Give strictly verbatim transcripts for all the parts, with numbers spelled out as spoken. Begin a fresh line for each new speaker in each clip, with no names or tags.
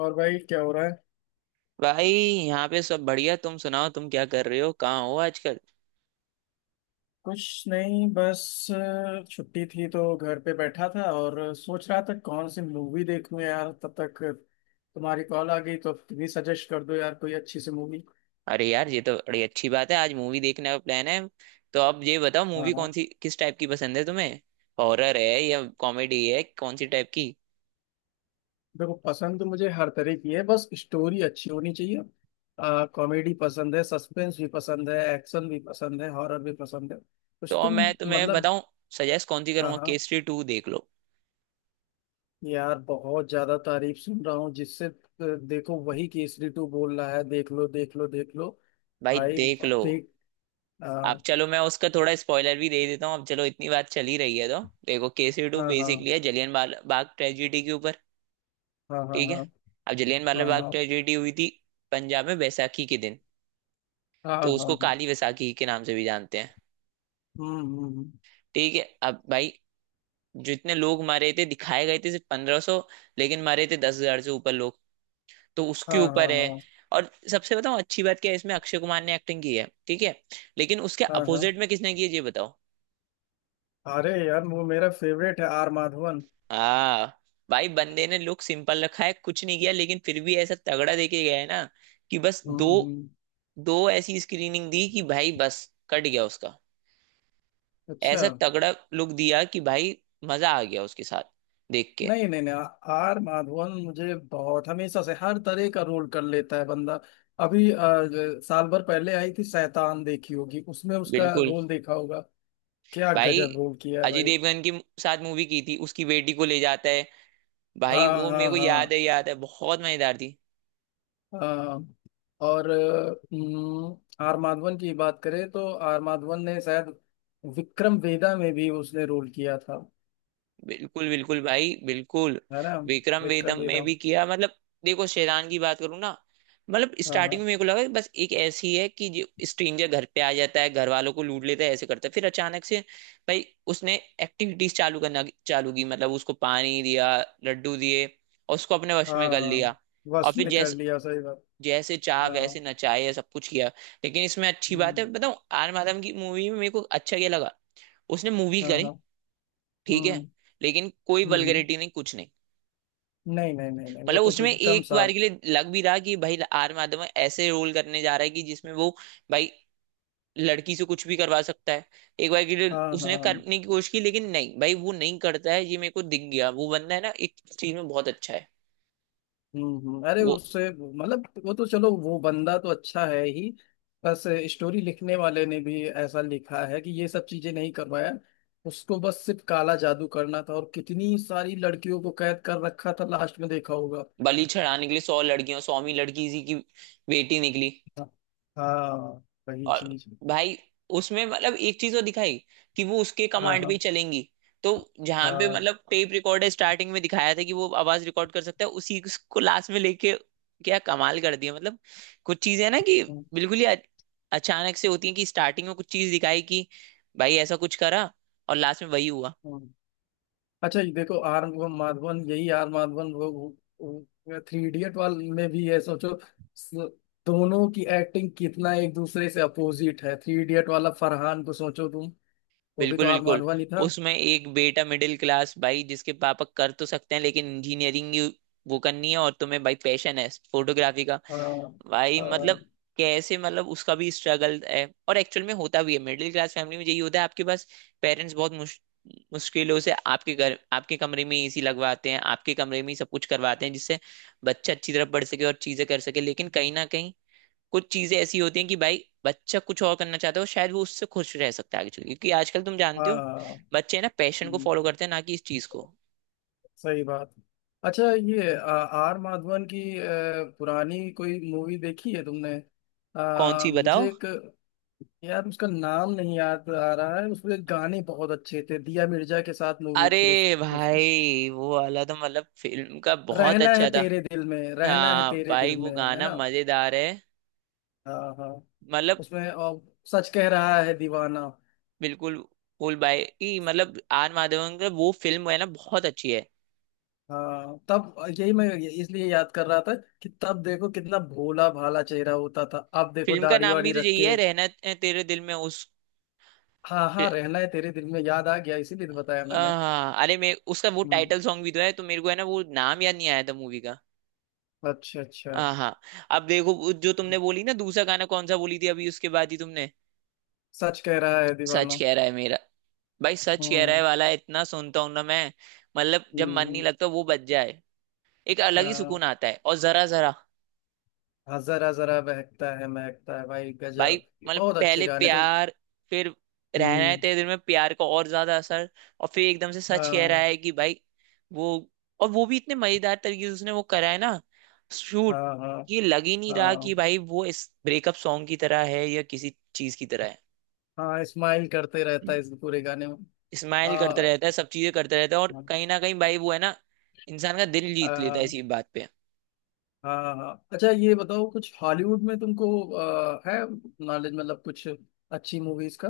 और भाई, क्या हो रहा है?
भाई यहाँ पे सब बढ़िया। तुम सुनाओ, तुम क्या कर रहे हो, कहाँ हो आजकल?
कुछ नहीं, बस अ, छुट्टी थी तो घर पे बैठा था और सोच रहा था कौन सी मूवी देखूं यार, तब तक तुम्हारी कॉल आ गई। तो तुम ही सजेस्ट कर दो यार, कोई अच्छी सी मूवी।
अरे यार, ये तो बड़ी अच्छी बात है, आज मूवी देखने का प्लान है। तो अब ये बताओ,
हाँ,
मूवी कौन
हाँ।
सी, किस टाइप की पसंद है तुम्हें? हॉरर है या कॉमेडी है, कौन सी टाइप की?
देखो, पसंद तो मुझे हर तरह की है, बस स्टोरी अच्छी होनी चाहिए। कॉमेडी पसंद है, सस्पेंस भी पसंद है, एक्शन भी पसंद है, हॉरर भी पसंद है।
तो
कुछ
अब
तुम।
मैं तुम्हें
मतलब।
बताऊं सजेस्ट कौन सी
हाँ,
करूंगा,
हाँ।
केसरी टू देख लो।
यार बहुत ज्यादा तारीफ सुन रहा हूँ जिससे अ, देखो, वही केसरी टू बोल रहा है, देख लो, देख लो, देख लो।
भाई
भाई,
देख
अब
लो।
देख। आ,
आप चलो, मैं उसका थोड़ा स्पॉइलर भी दे देता हूँ, अब चलो इतनी बात चली रही है तो। देखो, केसरी टू
हाँ, हाँ,
बेसिकली है जलियन बाग ट्रेजिडी के ऊपर।
हाँ, हाँ,
ठीक है।
हाँ,
अब जलियन वाला बाग
हाँ,
ट्रेजिडी हुई थी पंजाब में बैसाखी के दिन।
हाँ, हाँ,
तो
हाँ,
उसको
हाँ, हाँ,
काली वैसाखी के नाम से भी जानते हैं।
हम्म, हम्म, हम्म,
ठीक है, अब भाई जितने लोग मारे थे दिखाए गए थे सिर्फ पंद्रह सौ, लेकिन मारे थे दस हजार से ऊपर लोग। तो उसके
हाँ, हाँ,
ऊपर है।
हाँ,
और सबसे बताओ अच्छी बात क्या है, इसमें अक्षय कुमार ने एक्टिंग की है। ठीक है। लेकिन उसके
हाँ, हाँ, हाँ।
अपोजिट में किसने की है ये बताओ।
अरे यार, वो मेरा फेवरेट है, आर माधवन।
हाँ, भाई बंदे ने लुक सिंपल रखा है, कुछ नहीं किया, लेकिन फिर भी ऐसा तगड़ा देके गया है ना कि बस
हम्म,
दो
हम्म, हम्म,
दो ऐसी स्क्रीनिंग दी कि भाई बस कट गया उसका।
अच्छा।
ऐसा तगड़ा लुक दिया कि भाई मजा आ गया उसके साथ देख के।
नहीं, नहीं, नहीं, आ- आर माधवन मुझे बहुत, हमेशा से हर तरह का रोल कर लेता है बंदा। अभी अ, ज- साल भर पहले आई थी शैतान, देखी होगी, उसमें उसका
बिल्कुल।
रोल देखा होगा। क्या
भाई
गजब रोल किया है
अजय
भाई।
देवगन के साथ मूवी की थी, उसकी बेटी को ले जाता है। भाई
हाँ,
वो मेरे
हाँ,
को याद
हाँ,
है, याद है, बहुत मजेदार थी।
हाँ। और अ, आर माधवन की बात करें तो आर माधवन ने शायद विक्रम वेदा में भी उसने रोल किया था,
बिल्कुल बिल्कुल भाई बिल्कुल।
है ना?
विक्रम
विक्रम
वेदम में
वेदा।
भी किया मतलब। देखो, शेरान की बात करूँ ना, मतलब
हाँ,
स्टार्टिंग
हाँ,
में मेरे को लगा कि बस एक ऐसी है कि जो स्ट्रेंजर घर पे आ जाता है, घर वालों को लूट लेता है, ऐसे करता है, फिर अचानक से भाई उसने एक्टिविटीज चालू करना चालू की। मतलब उसको पानी दिया, लड्डू दिए, और उसको अपने वश में
हाँ,
कर लिया।
हाँ।
और
बस
फिर
में कर
जैसे
लिया, सही बात।
जैसे चाह वैसे
हाँ।
नचाए या सब कुछ किया। लेकिन इसमें अच्छी बात है
हम्म।
बताऊं, आर माधवन की मूवी में मेरे को अच्छा क्या लगा, उसने मूवी
हाँ,
करी,
हाँ।
ठीक
हम्म,
है, लेकिन कोई
हम्म। हम्म।
वल्गरिटी नहीं, कुछ नहीं।
नहीं, नहीं, नहीं, नहीं, वो
मतलब
तो
उसमें
एकदम
एक बार
साफ।
के लिए लग भी रहा कि भाई आर माधवन ऐसे रोल करने जा रहा है कि जिसमें वो भाई लड़की से कुछ भी करवा सकता है। एक बार के लिए
हाँ, हाँ,
उसने
हाँ।
करने की कोशिश की, लेकिन नहीं भाई वो नहीं करता है, ये मेरे को दिख गया। वो बंदा है ना एक चीज में बहुत अच्छा है।
हम्म, हम्म, अरे
वो
उससे मतलब वो तो चलो, वो बंदा तो अच्छा है ही, बस स्टोरी लिखने वाले ने भी ऐसा लिखा है कि ये सब चीजें नहीं करवाया। उसको बस सिर्फ काला जादू करना था, और कितनी सारी लड़कियों को कैद कर रखा था, लास्ट में देखा होगा।
बलि चढ़ाने के लिए सौ लड़कियां, सौवीं लड़की इसी की बेटी निकली।
हाँ, हाँ, वही
और
चीज।
भाई उसमें मतलब एक चीज तो दिखाई कि वो उसके
हाँ,
कमांड पे ही
हाँ,
चलेंगी। तो जहां पे
हाँ।
मतलब टेप रिकॉर्डर स्टार्टिंग में दिखाया था कि वो आवाज रिकॉर्ड कर सकता है, उसी को लास्ट में लेके क्या कमाल कर दिया मतलब। कुछ चीजें ना कि
हम्म,
बिल्कुल ही अच- अचानक से होती है, कि स्टार्टिंग में कुछ चीज दिखाई कि भाई ऐसा कुछ करा, और लास्ट में वही हुआ।
हम्म। अच्छा, ये देखो, आर माधवन, यही आर माधवन वो, वो थ्री इडियट वाले में भी है, सोचो। स- दोनों की एक्टिंग कितना एक दूसरे से अपोजिट है। थ्री इडियट वाला फरहान को सोचो तुम, वो भी
बिल्कुल
तो आर
बिल्कुल।
माधवन ही था।
उसमें एक बेटा मिडिल क्लास भाई, जिसके पापा कर तो सकते हैं लेकिन इंजीनियरिंग वो करनी है, और तुम्हें भाई पैशन है फोटोग्राफी का।
हाँ,
भाई
हाँ,
मतलब कैसे, मतलब उसका भी स्ट्रगल है, और एक्चुअल में होता भी है, मिडिल क्लास फैमिली में यही होता है। आपके पास पेरेंट्स बहुत मुश, मुश्किलों से आपके घर आपके कमरे में एसी लगवाते हैं, आपके कमरे में ही सब कुछ करवाते हैं, जिससे बच्चा अच्छी तरह पढ़ सके और चीजें कर सके, लेकिन कहीं ना कहीं कुछ चीजें ऐसी होती हैं कि भाई बच्चा कुछ और करना चाहता है, और शायद वो उससे खुश रह सकता है आगे चल के। क्योंकि आजकल तुम जानते हो
हाँ,
बच्चे है ना पैशन को
हम्म,
फॉलो करते हैं, ना कि इस चीज को।
सही बात। अच्छा, ये आ, आर माधवन की अ, पुरानी कोई मूवी देखी है तुमने?
कौन
आ,
सी बताओ?
मुझे एक, यार उसका नाम नहीं याद आ रहा है, उसके गाने बहुत अच्छे थे। दिया मिर्जा के साथ मूवी
अरे
थी उस उसकी।
भाई, वो वाला तो मतलब फिल्म का बहुत
रहना है
अच्छा था।
तेरे दिल में, रहना है
हाँ
तेरे दिल
भाई वो
में, है
गाना
ना?
मजेदार है
हाँ, हाँ।
मतलब।
उसमें और सच कह रहा है दीवाना।
बिल्कुल। फुल भाई की, मतलब आर माधवन का मतलब वो फिल्म है ना बहुत अच्छी है।
हाँ, तब यही मैं इसलिए याद कर रहा था, कि तब देखो कितना भोला भाला चेहरा होता था, अब देखो
फिल्म का
दाढ़ी
नाम भी
वाड़ी
तो
रख
यही
के।
है, रहना तेरे दिल में उस।
हाँ, हाँ, रहना है तेरे दिल में, याद आ गया, इसीलिए तो बताया मैंने।
हाँ, अरे मैं उसका वो
हम्म।
टाइटल सॉन्ग भी तो है, तो मेरे को है ना वो नाम याद नहीं आया था मूवी का।
अच्छा, अच्छा।
हाँ हाँ। अब देखो वो जो तुमने बोली ना दूसरा गाना, कौन सा बोली थी अभी उसके बाद ही तुमने।
सच कह रहा है
सच
दीवाना।
कह रहा है मेरा, भाई सच कह रहा है
हम्म,
वाला इतना सुनता हूं ना मैं, मतलब जब मन नहीं
हम्म,
लगता वो बज जाए, एक अलग ही
हाँ,
सुकून आता है। और जरा जरा
हाँ, जरा जरा बहकता है महकता है, भाई
भाई,
गजब।
मतलब
बहुत अच्छे
पहले
गाने तो।
प्यार, फिर रहना है
हम्म।
तेरे दिल में प्यार का और ज्यादा असर, और फिर एकदम से सच कह रहा
हाँ,
है कि भाई वो, और वो भी इतने मजेदार तरीके से उसने वो करा है ना, शूट।
हाँ, हाँ,
ये लग ही नहीं रहा कि
हाँ,
भाई वो इस ब्रेकअप सॉन्ग की तरह है या किसी चीज की तरह है।
हाँ, स्माइल करते रहता
हम्म।
है इस पूरे गाने में।
स्माइल करता
आ,
रहता है, सब चीजें करता रहता है, और
हाँ,
कहीं ना कहीं भाई वो है ना इंसान का दिल जीत लेता है
हाँ,
इसी बात पे।
हाँ। अच्छा, ये बताओ कुछ हॉलीवुड में तुमको आ, है नॉलेज, मतलब कुछ अच्छी मूवीज का?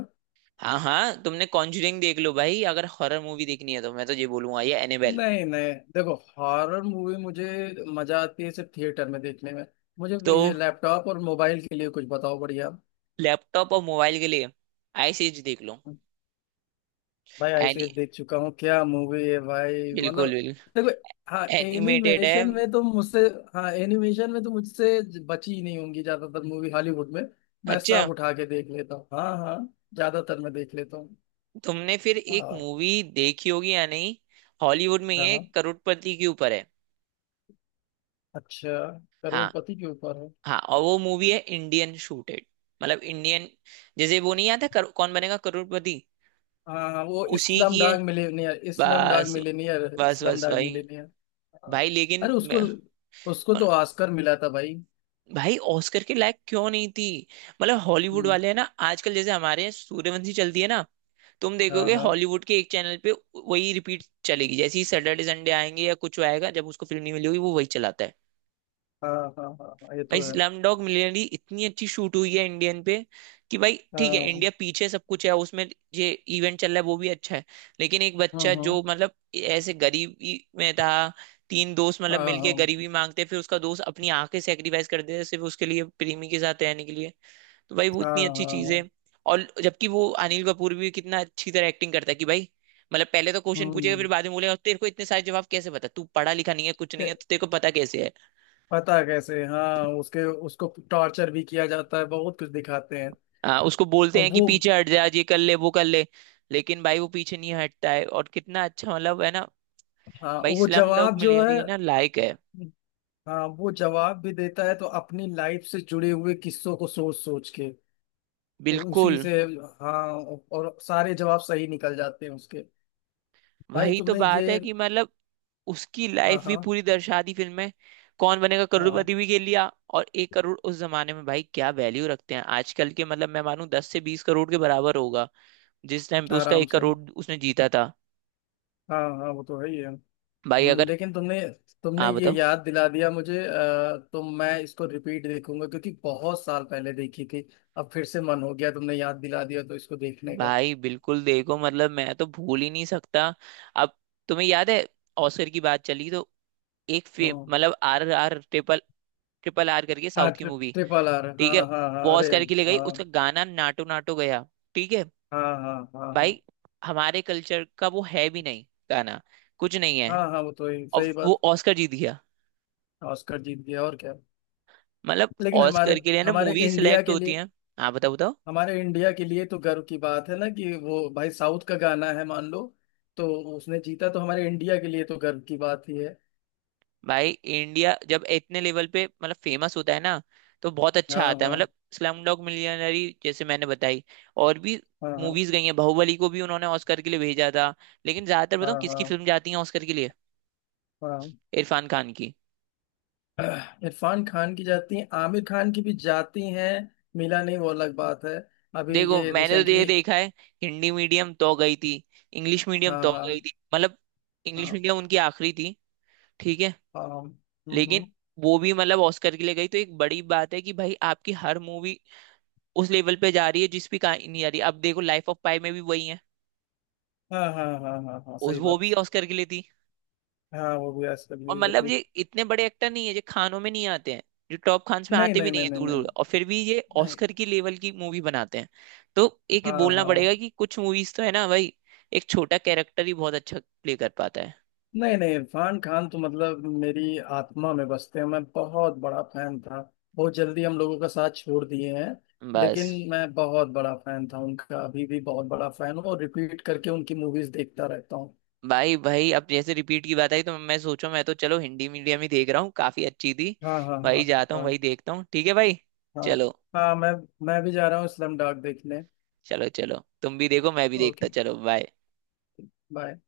हाँ हाँ, तुमने कॉन्जरिंग देख लो भाई, अगर हॉरर मूवी देखनी है तो मैं तो ये बोलूंगा, ये एनेबेल।
नहीं, नहीं, देखो हॉरर मूवी मुझे मजा आती है सिर्फ थिएटर में देखने में। मुझे
तो
ये लैपटॉप और मोबाइल के लिए कुछ बताओ बढ़िया।
लैपटॉप और मोबाइल के लिए आई सीरीज देख लो।
भाई, आइसक्रीम
एनी,
देख चुका हूँ। क्या मूवी है भाई, मतलब।
बिल्कुल बिल्कुल,
देखो। हाँ,
एनिमेटेड है।
एनिमेशन में तो मुझसे, हाँ एनिमेशन में तो मुझसे ज- बची ही नहीं होंगी ज्यादातर मूवी हॉलीवुड में। मैं
अच्छा,
सब उठा के देख लेता हूँ। हाँ, हाँ। ज्यादातर मैं देख लेता हूँ।
तुमने फिर एक
हाँ,
मूवी देखी होगी या नहीं, हॉलीवुड में,
हाँ,
ये
हाँ।
करोड़पति के ऊपर है।
अच्छा,
हाँ
करोड़पति के ऊपर है?
हाँ, और वो मूवी है इंडियन शूटेड, मतलब इंडियन। जैसे वो नहीं आता, करो- कौन बनेगा करोड़पति,
हाँ, हाँ, वो
उसी
इस्लाम
की है।
डाग मिलेनियर, इस्लाम डाग
बस
मिलेनियर,
बस
इस्लाम
बस
डाग
भाई।
मिलेनियर। हाँ।
भाई लेकिन
अरे उसको,
मैं,
उसको तो ऑस्कर मिला था भाई।
भाई ऑस्कर के लायक क्यों नहीं थी? मतलब हॉलीवुड
हम्म,
वाले है ना आजकल, जैसे हमारे यहाँ सूर्यवंशी चलती है ना, तुम
हाँ,
देखोगे
हाँ,
हॉलीवुड के एक चैनल पे वही रिपीट चलेगी। जैसे ही सैटरडे संडे आएंगे या कुछ आएगा, जब उसको फिल्म नहीं मिलेगी वो वही चलाता है।
हाँ, हाँ, हाँ, हाँ, ये
भाई
तो है।
स्लमडॉग मिलियनेयर इतनी अच्छी शूट हुई है इंडियन पे, कि भाई ठीक है,
हाँ,
इंडिया पीछे सब कुछ है उसमें, ये इवेंट चल रहा है, वो भी अच्छा है। लेकिन एक
हाँ,
बच्चा
हाँ,
जो मतलब ऐसे गरीबी में था, तीन दोस्त मतलब मिलके
हाँ,
गरीबी मांगते, फिर उसका दोस्त अपनी आंखें सेक्रीफाइस कर देता है सिर्फ उसके लिए प्रेमी के साथ रहने के लिए। तो भाई वो
हाँ,
इतनी अच्छी चीज है।
हाँ।
और जबकि वो अनिल कपूर भी कितना अच्छी तरह एक्टिंग करता है कि भाई, मतलब पहले तो क्वेश्चन पूछेगा, फिर
हम्म।
बाद में बोलेगा तेरे को इतने सारे जवाब कैसे पता, तू पढ़ा लिखा नहीं है, कुछ नहीं है,
के-
तो तेरे को पता कैसे है।
पता है कैसे। हाँ, उसके, उसको टॉर्चर भी किया जाता है, बहुत कुछ दिखाते हैं।
हाँ, उसको बोलते
और
हैं कि
वो।
पीछे हट जा, आज ये कर ले वो कर ले, लेकिन भाई वो पीछे नहीं हटता है, और कितना अच्छा मतलब है ना।
हाँ,
भाई
वो
स्लम डॉग
जवाब जो है।
मिलियनेयर है ना लायक है।
हाँ, वो जवाब भी देता है तो अपनी लाइफ से जुड़े हुए किस्सों को सोच सोच के, और उसी
बिल्कुल।
से। हाँ, और सारे जवाब सही निकल जाते हैं उसके। भाई,
वही तो
तुमने ये।
बात है कि मतलब उसकी
हाँ,
लाइफ भी
हाँ,
पूरी दर्शा दी फिल्म में, कौन बनेगा
हाँ,
करोड़पति भी खेल लिया, और एक करोड़ उस जमाने में भाई क्या वैल्यू रखते हैं, आजकल के मतलब मैं मानूं दस से बीस करोड़ के बराबर होगा जिस टाइम पे उसका
आराम
एक
से।
करोड़ उसने जीता था।
हाँ, हाँ, वो तो है ही है।
भाई
हम्म,
अगर,
लेकिन तुमने तुमने
हाँ
ये
बताओ।
याद दिला दिया मुझे, अ, तो मैं इसको रिपीट देखूंगा, क्योंकि बहुत साल पहले देखी थी। अब फिर से मन हो गया, तुमने याद दिला दिया तो इसको देखने का।
भाई बिल्कुल देखो मतलब मैं तो भूल ही नहीं सकता। अब तुम्हें याद है, ऑस्कर की बात चली तो, एक फेम
हाँ,
मतलब R R triple, triple R करके
हाँ,
साउथ की
ट्रि,
मूवी,
ट्रिपल आर,
ठीक
हाँ,
है,
हाँ, हाँ,
वो
अरे।
ऑस्कर के लिए गई,
हाँ,
उसका गाना नाटो नाटो गया। ठीक है,
हाँ, हाँ, हाँ, हाँ,
भाई हमारे कल्चर का वो है भी नहीं, गाना कुछ नहीं है,
हाँ। हाँ, वो तो ही,
और
सही
वो
बात।
ऑस्कर जीत गया।
ऑस्कर जीत गया और क्या।
मतलब
लेकिन हमारे
ऑस्कर के लिए ना
हमारे
मूवी
इंडिया
सिलेक्ट
के
होती
लिए,
है। हाँ बताओ बताओ।
हमारे इंडिया के लिए तो गर्व की बात है ना, कि वो भाई साउथ का गाना है, मान लो, तो उसने जीता तो हमारे इंडिया के लिए तो गर्व की बात ही है।
भाई इंडिया जब इतने लेवल पे मतलब फेमस होता है ना, तो बहुत अच्छा
हाँ,
आता है।
हाँ,
मतलब स्लम डॉग मिलियनरी जैसे मैंने बताई, और भी
हाँ, हाँ,
मूवीज गई हैं, बाहुबली को भी उन्होंने ऑस्कर के लिए भेजा था। लेकिन ज्यादातर बताऊं
हाँ,
किसकी
हाँ,
फिल्म जाती है ऑस्कर के लिए,
हाँ,
इरफान खान की।
इरफान खान की जाती हैं, आमिर खान की भी जाती हैं। मिला नहीं, वो अलग बात है। अभी
देखो
ये
मैंने तो ये
रिसेंटली।
देखा है, हिंदी मीडियम तो गई थी, इंग्लिश मीडियम
हाँ,
तो गई
हाँ,
थी, मतलब इंग्लिश
हाँ,
मीडियम उनकी आखिरी थी, ठीक है।
हाँ, हाँ, हम्म,
लेकिन
हम्म,
वो भी मतलब ऑस्कर के लिए गई, तो एक बड़ी बात है कि भाई आपकी हर मूवी उस लेवल पे जा रही है जिस भी कहानी नहीं आ रही। अब देखो लाइफ ऑफ पाई में भी वही है,
हाँ, हाँ, हाँ, हाँ, हाँ,
उस
सही
वो
बात।
भी ऑस्कर के लिए थी।
हाँ, वो भी आजकल
और
भी हुए
मतलब
थे।
ये इतने बड़े एक्टर नहीं है, जो खानों में नहीं आते हैं, जो टॉप खान्स में
नहीं,
आते भी
नहीं,
नहीं
नहीं,
है
नहीं,
दूर दूर,
नहीं,
और फिर भी ये
नहीं।
ऑस्कर की लेवल की मूवी बनाते हैं। तो एक
हाँ,
बोलना पड़ेगा
हाँ।
कि कुछ मूवीज तो है ना भाई, एक छोटा कैरेक्टर ही बहुत अच्छा प्ले कर पाता है।
नहीं, नहीं, इरफान खान तो मतलब मेरी आत्मा में बसते हैं, मैं बहुत बड़ा फैन था। बहुत जल्दी हम लोगों का साथ छोड़ दिए हैं।
बस।
लेकिन मैं बहुत बड़ा फैन था उनका, अभी भी बहुत बड़ा फैन हूँ, और रिपीट करके उनकी मूवीज देखता रहता हूँ।
भाई भाई, अब जैसे रिपीट की बात आई, तो मैं सोचो मैं तो चलो हिंदी मीडियम ही देख रहा हूँ, काफी अच्छी थी,
हाँ, हाँ,
वही
हाँ,
जाता हूँ,
हाँ,
वही देखता हूँ, ठीक है भाई।
हाँ,
चलो
हाँ। मैं मैं भी जा रहा हूँ स्लम डॉग देखने।
चलो चलो, तुम भी देखो मैं भी देखता,
ओके।
चलो बाय।
बाय।